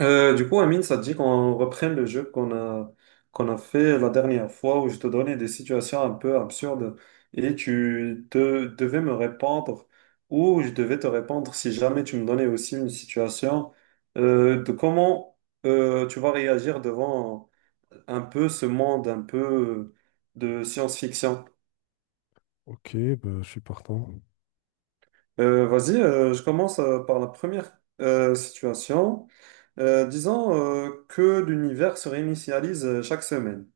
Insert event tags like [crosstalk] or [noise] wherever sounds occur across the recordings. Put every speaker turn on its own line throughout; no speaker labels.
Amine, ça te dit qu'on reprenne le jeu qu'on a fait la dernière fois où je te donnais des situations un peu absurdes et tu devais me répondre ou je devais te répondre si jamais tu me donnais aussi une situation de comment tu vas réagir devant un peu ce monde un peu de science-fiction.
Ok, bah, je suis partant.
Vas-y, je commence par la première situation. Disons que l'univers se réinitialise chaque semaine.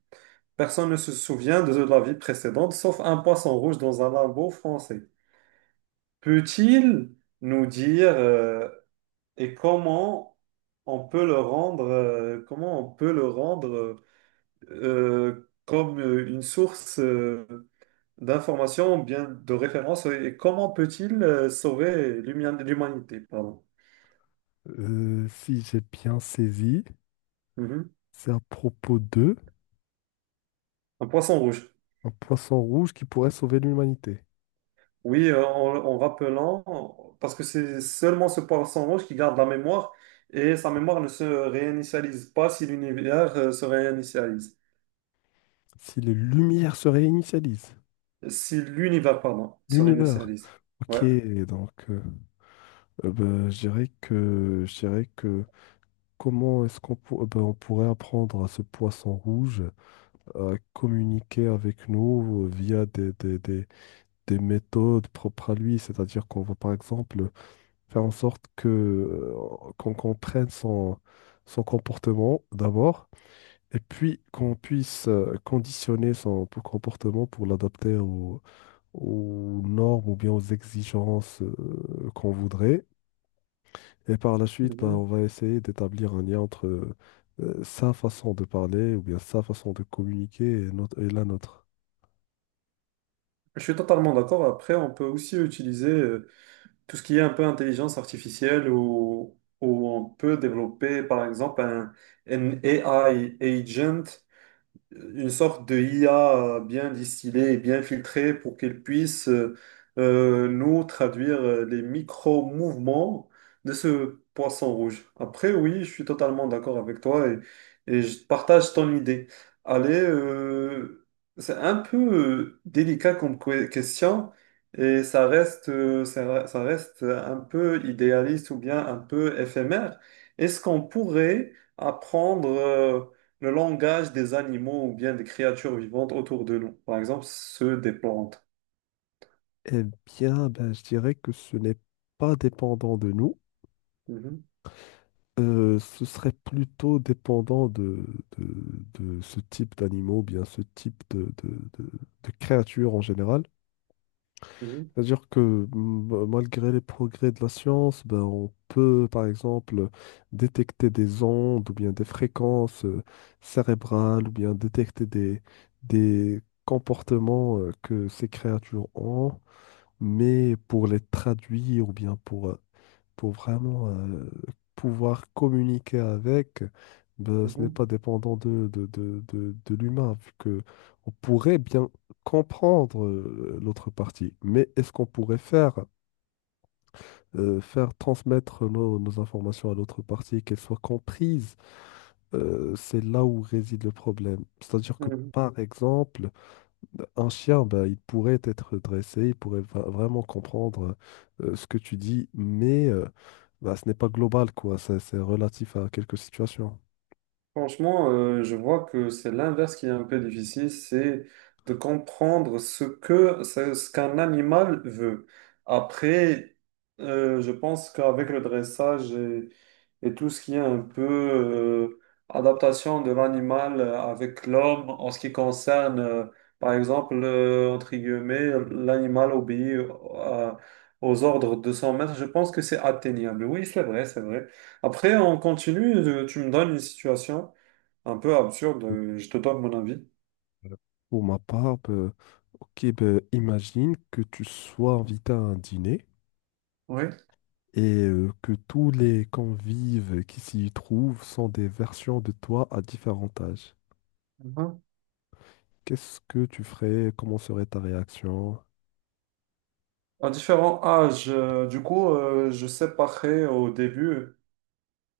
Personne ne se souvient de la vie précédente, sauf un poisson rouge dans un lambeau français. Peut-il nous dire, et comment on peut le rendre, comme une source d'information, bien de référence, et comment peut-il sauver l'humanité, pardon.
Si j'ai bien saisi,
Mhm.
c'est à propos de
Un poisson rouge.
un poisson rouge qui pourrait sauver l'humanité.
Oui, en rappelant, parce que c'est seulement ce poisson rouge qui garde la mémoire et sa mémoire ne se réinitialise pas si l'univers se réinitialise.
Si les lumières se réinitialisent,
Si l'univers, pardon, se
l'univers.
réinitialise.
Ok,
Ouais.
donc bah, je dirais que comment est-ce qu'on pour- bah, on pourrait apprendre à ce poisson rouge à communiquer avec nous via des méthodes propres à lui, c'est-à-dire qu'on va par exemple faire en sorte que qu'on comprenne son, son comportement d'abord, et puis qu'on puisse conditionner son comportement pour l'adapter aux, aux normes ou bien aux exigences qu'on voudrait. Et par la suite, bah, on
Mhm.
va essayer d'établir un lien entre sa façon de parler ou bien sa façon de communiquer et, et la nôtre.
Je suis totalement d'accord. Après, on peut aussi utiliser tout ce qui est un peu intelligence artificielle ou on peut développer, par exemple, un AI agent, une sorte de IA bien distillée et bien filtrée pour qu'elle puisse, nous traduire les micro-mouvements de ce poisson rouge. Après, oui, je suis totalement d'accord avec toi et je partage ton idée. Allez, c'est un peu délicat comme question et ça reste, ça reste un peu idéaliste ou bien un peu éphémère. Est-ce qu'on pourrait apprendre le langage des animaux ou bien des créatures vivantes autour de nous, par exemple ceux des plantes.
Eh bien, ben, je dirais que ce n'est pas dépendant de nous.
Mhm,
Ce serait plutôt dépendant de, de ce type d'animaux, ou bien ce type de- de créatures en général.
mhm,
C'est-à-dire que malgré les progrès de la science, ben, on peut par exemple détecter des ondes ou bien des fréquences cérébrales ou bien détecter des comportements que ces créatures ont, mais pour les traduire ou bien pour vraiment pouvoir communiquer avec, ben, ce n'est
mhm,
pas dépendant de l'humain, vu que on pourrait bien comprendre l'autre partie. Mais est-ce qu'on pourrait faire, faire transmettre nos, nos informations à l'autre partie, qu'elles soient comprises? C'est là où réside le problème. C'est-à-dire que,
mhm.
par exemple, un chien, bah, il pourrait être dressé, il pourrait vraiment comprendre ce que tu dis, mais bah, ce n'est pas global, quoi. C'est relatif à quelques situations.
Franchement, je vois que c'est l'inverse qui est un peu difficile, c'est de comprendre ce que ce ce qu'un animal veut. Après, je pense qu'avec le dressage et tout ce qui est un peu adaptation de l'animal avec l'homme en ce qui concerne, par exemple, entre guillemets, l'animal obéit à- aux ordres de son maître, je pense que c'est atteignable. Oui, c'est vrai, c'est vrai. Après, on continue, tu me donnes une situation un peu absurde, je te donne mon avis.
Euh, Pour ma part, bah, ok, bah, imagine que tu sois invité à un dîner
Oui.
et que tous les convives qui s'y trouvent sont des versions de toi à différents âges.
Mhm.
Qu'est-ce que tu ferais? Comment serait ta réaction?
À différents âges, du coup, je séparais au début,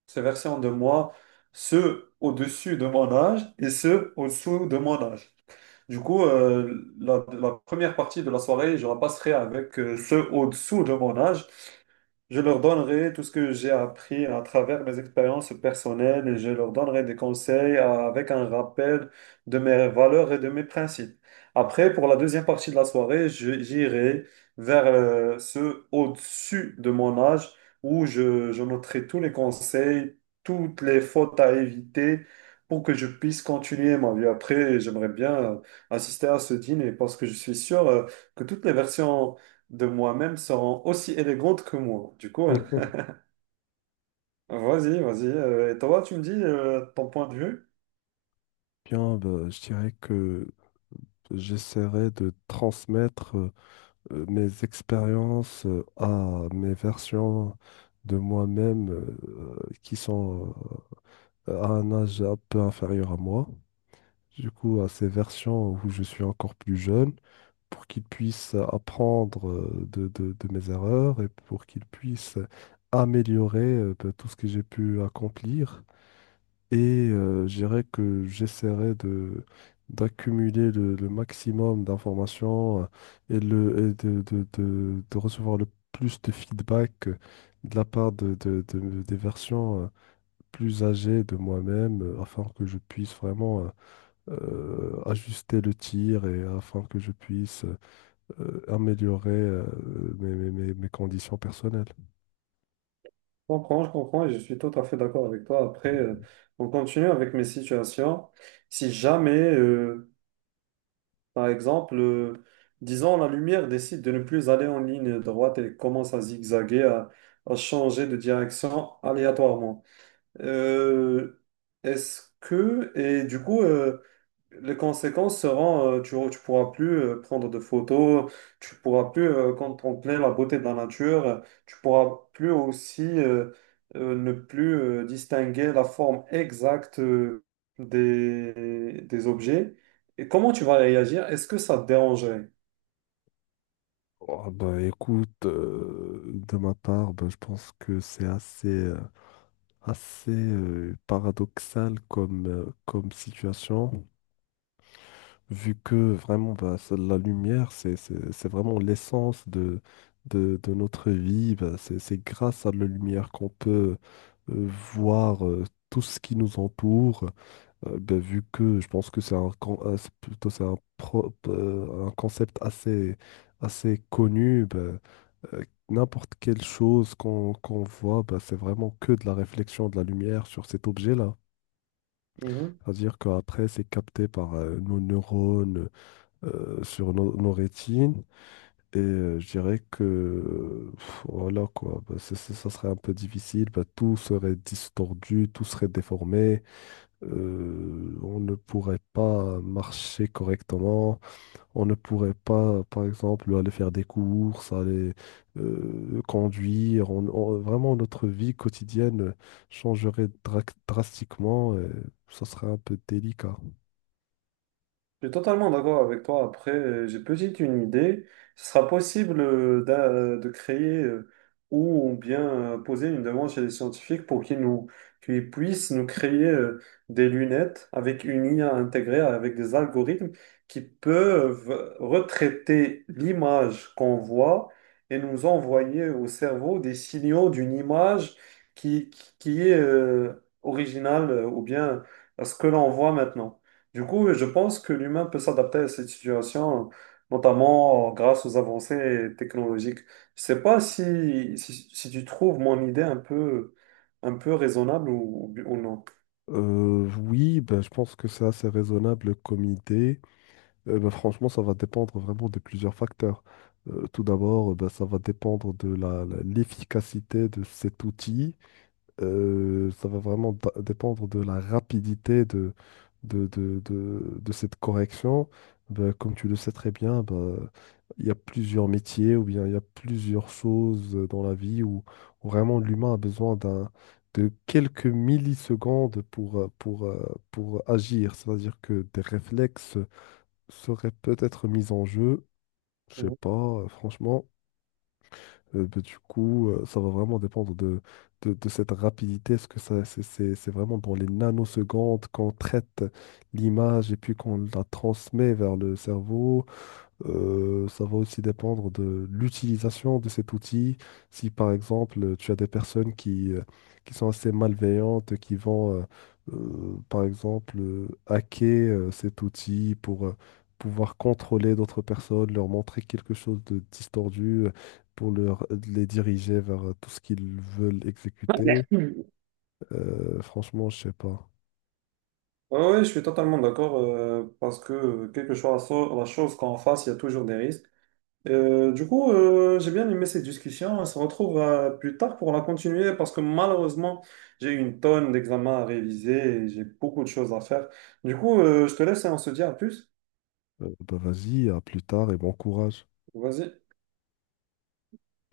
se versant de moi, ceux au-dessus de mon âge et ceux au-dessous de mon âge. Du coup, la première partie de la soirée, je la passerai avec ceux au-dessous de mon âge. Je leur donnerai tout ce que j'ai appris à travers mes expériences personnelles et je leur donnerai des conseils, avec un rappel de mes valeurs et de mes principes. Après, pour la deuxième partie de la soirée, j'irai vers ceux au-dessus de mon âge où je noterai tous les conseils, toutes les fautes à éviter pour que je puisse continuer ma vie. Après, j'aimerais bien euh, assister à ce dîner parce que je suis sûr que toutes les versions de moi-même seront aussi élégantes que moi. Du coup, [laughs]
[laughs]
vas-y, vas-y. Euh, et toi, tu me dis ton point de vue.
Bien, bah, je dirais que J'essaierai de transmettre mes expériences à mes versions de moi-même qui sont à un âge un peu inférieur à moi. Du coup, à ces versions où je suis encore plus jeune, pour qu'ils puissent apprendre de mes erreurs et pour qu'ils puissent améliorer ben, tout ce que j'ai pu accomplir. Et je dirais que j'essaierai de d'accumuler le maximum d'informations et, le, et de recevoir le plus de feedback de la part des versions plus âgées de moi-même afin que je puisse vraiment ajuster le tir et afin que je puisse améliorer mes, mes conditions personnelles.
Je comprends et je suis tout à fait d'accord avec toi. Après, on continue avec mes situations. Si jamais, par exemple, disons, la lumière décide de ne plus aller en ligne droite et commence à zigzaguer, à changer de direction aléatoirement. Euh, est-ce que, et du coup, Les conséquences seront, tu ne pourras plus prendre de photos, tu pourras plus contempler la beauté de la nature, tu pourras plus aussi ne plus distinguer la forme exacte des objets. Et comment tu vas réagir? Est-ce que ça te dérangerait?
Oh, bah, écoute, de ma part, bah, je pense que c'est assez... assez paradoxal comme, comme situation, vu que vraiment bah, la lumière, c'est vraiment l'essence de notre vie. Bah, c'est grâce à la lumière qu'on peut euh, voir tout ce qui nous entoure, ben, vu que je pense que c'est c'est plutôt c'est un concept assez, assez connu, ben, n'importe quelle chose qu'on voit, ben, c'est vraiment que de la réflexion de la lumière sur cet objet-là. C'est-à-dire qu'après, c'est capté par nos neurones sur nos, nos rétines. Et je dirais que pff, voilà quoi, ben, ça serait un peu difficile, ben, tout serait distordu, tout serait déformé on ne pourrait pas marcher correctement, on ne pourrait pas, par exemple, aller faire des courses, aller conduire. Vraiment, notre vie quotidienne changerait drastiquement et ça serait un peu délicat.
Je suis totalement d'accord avec toi. Après, j'ai peut-être une idée. Ce sera possible de créer, ou bien poser une demande chez les scientifiques pour qu'ils puissent nous créer des lunettes avec une IA intégrée, avec des algorithmes qui peuvent retraiter l'image qu'on voit et nous envoyer au cerveau des signaux d'une image qui est originale, ou bien à ce que l'on voit maintenant. Du coup, je pense que l'humain peut s'adapter à cette situation, notamment grâce aux avancées technologiques. Je sais pas si tu trouves mon idée un peu raisonnable ou non.
Oui, ben, je pense que c'est assez raisonnable comme idée. Ben, franchement, ça va dépendre vraiment de plusieurs facteurs. Tout d'abord, ben, ça va dépendre de la, l'efficacité de cet outil. Ça va vraiment dépendre de la rapidité de cette correction. Ben, comme tu le sais très bien, ben, il y a plusieurs métiers ou bien il y a plusieurs choses dans la vie où, où vraiment l'humain a besoin d'un, de quelques millisecondes pour agir. C'est-à-dire que des réflexes seraient peut-être mis en jeu. Je sais pas, franchement. Bah, du coup, ça va vraiment dépendre de cette rapidité. Est-ce que ça, c'est vraiment dans les nanosecondes qu'on traite l'image et puis qu'on la transmet vers le cerveau? Ça va aussi dépendre de l'utilisation de cet outil. Si par exemple tu as des personnes qui sont assez malveillantes, qui vont par exemple hacker cet outil pour pouvoir contrôler d'autres personnes, leur montrer quelque chose de distordu pour leur, les diriger vers tout ce qu'ils veulent exécuter, franchement, je sais pas.
Oui, je suis totalement d'accord, parce que quelque chose, la chose qu'on fasse, il y a toujours des risques. Du coup, j'ai bien aimé cette discussion. On se retrouve plus tard pour la continuer parce que malheureusement, j'ai une tonne d'examens à réviser et j'ai beaucoup de choses à faire. Du coup, je te laisse et on se dit à plus.
Bah vas-y, à plus tard et bon courage.
Vas-y.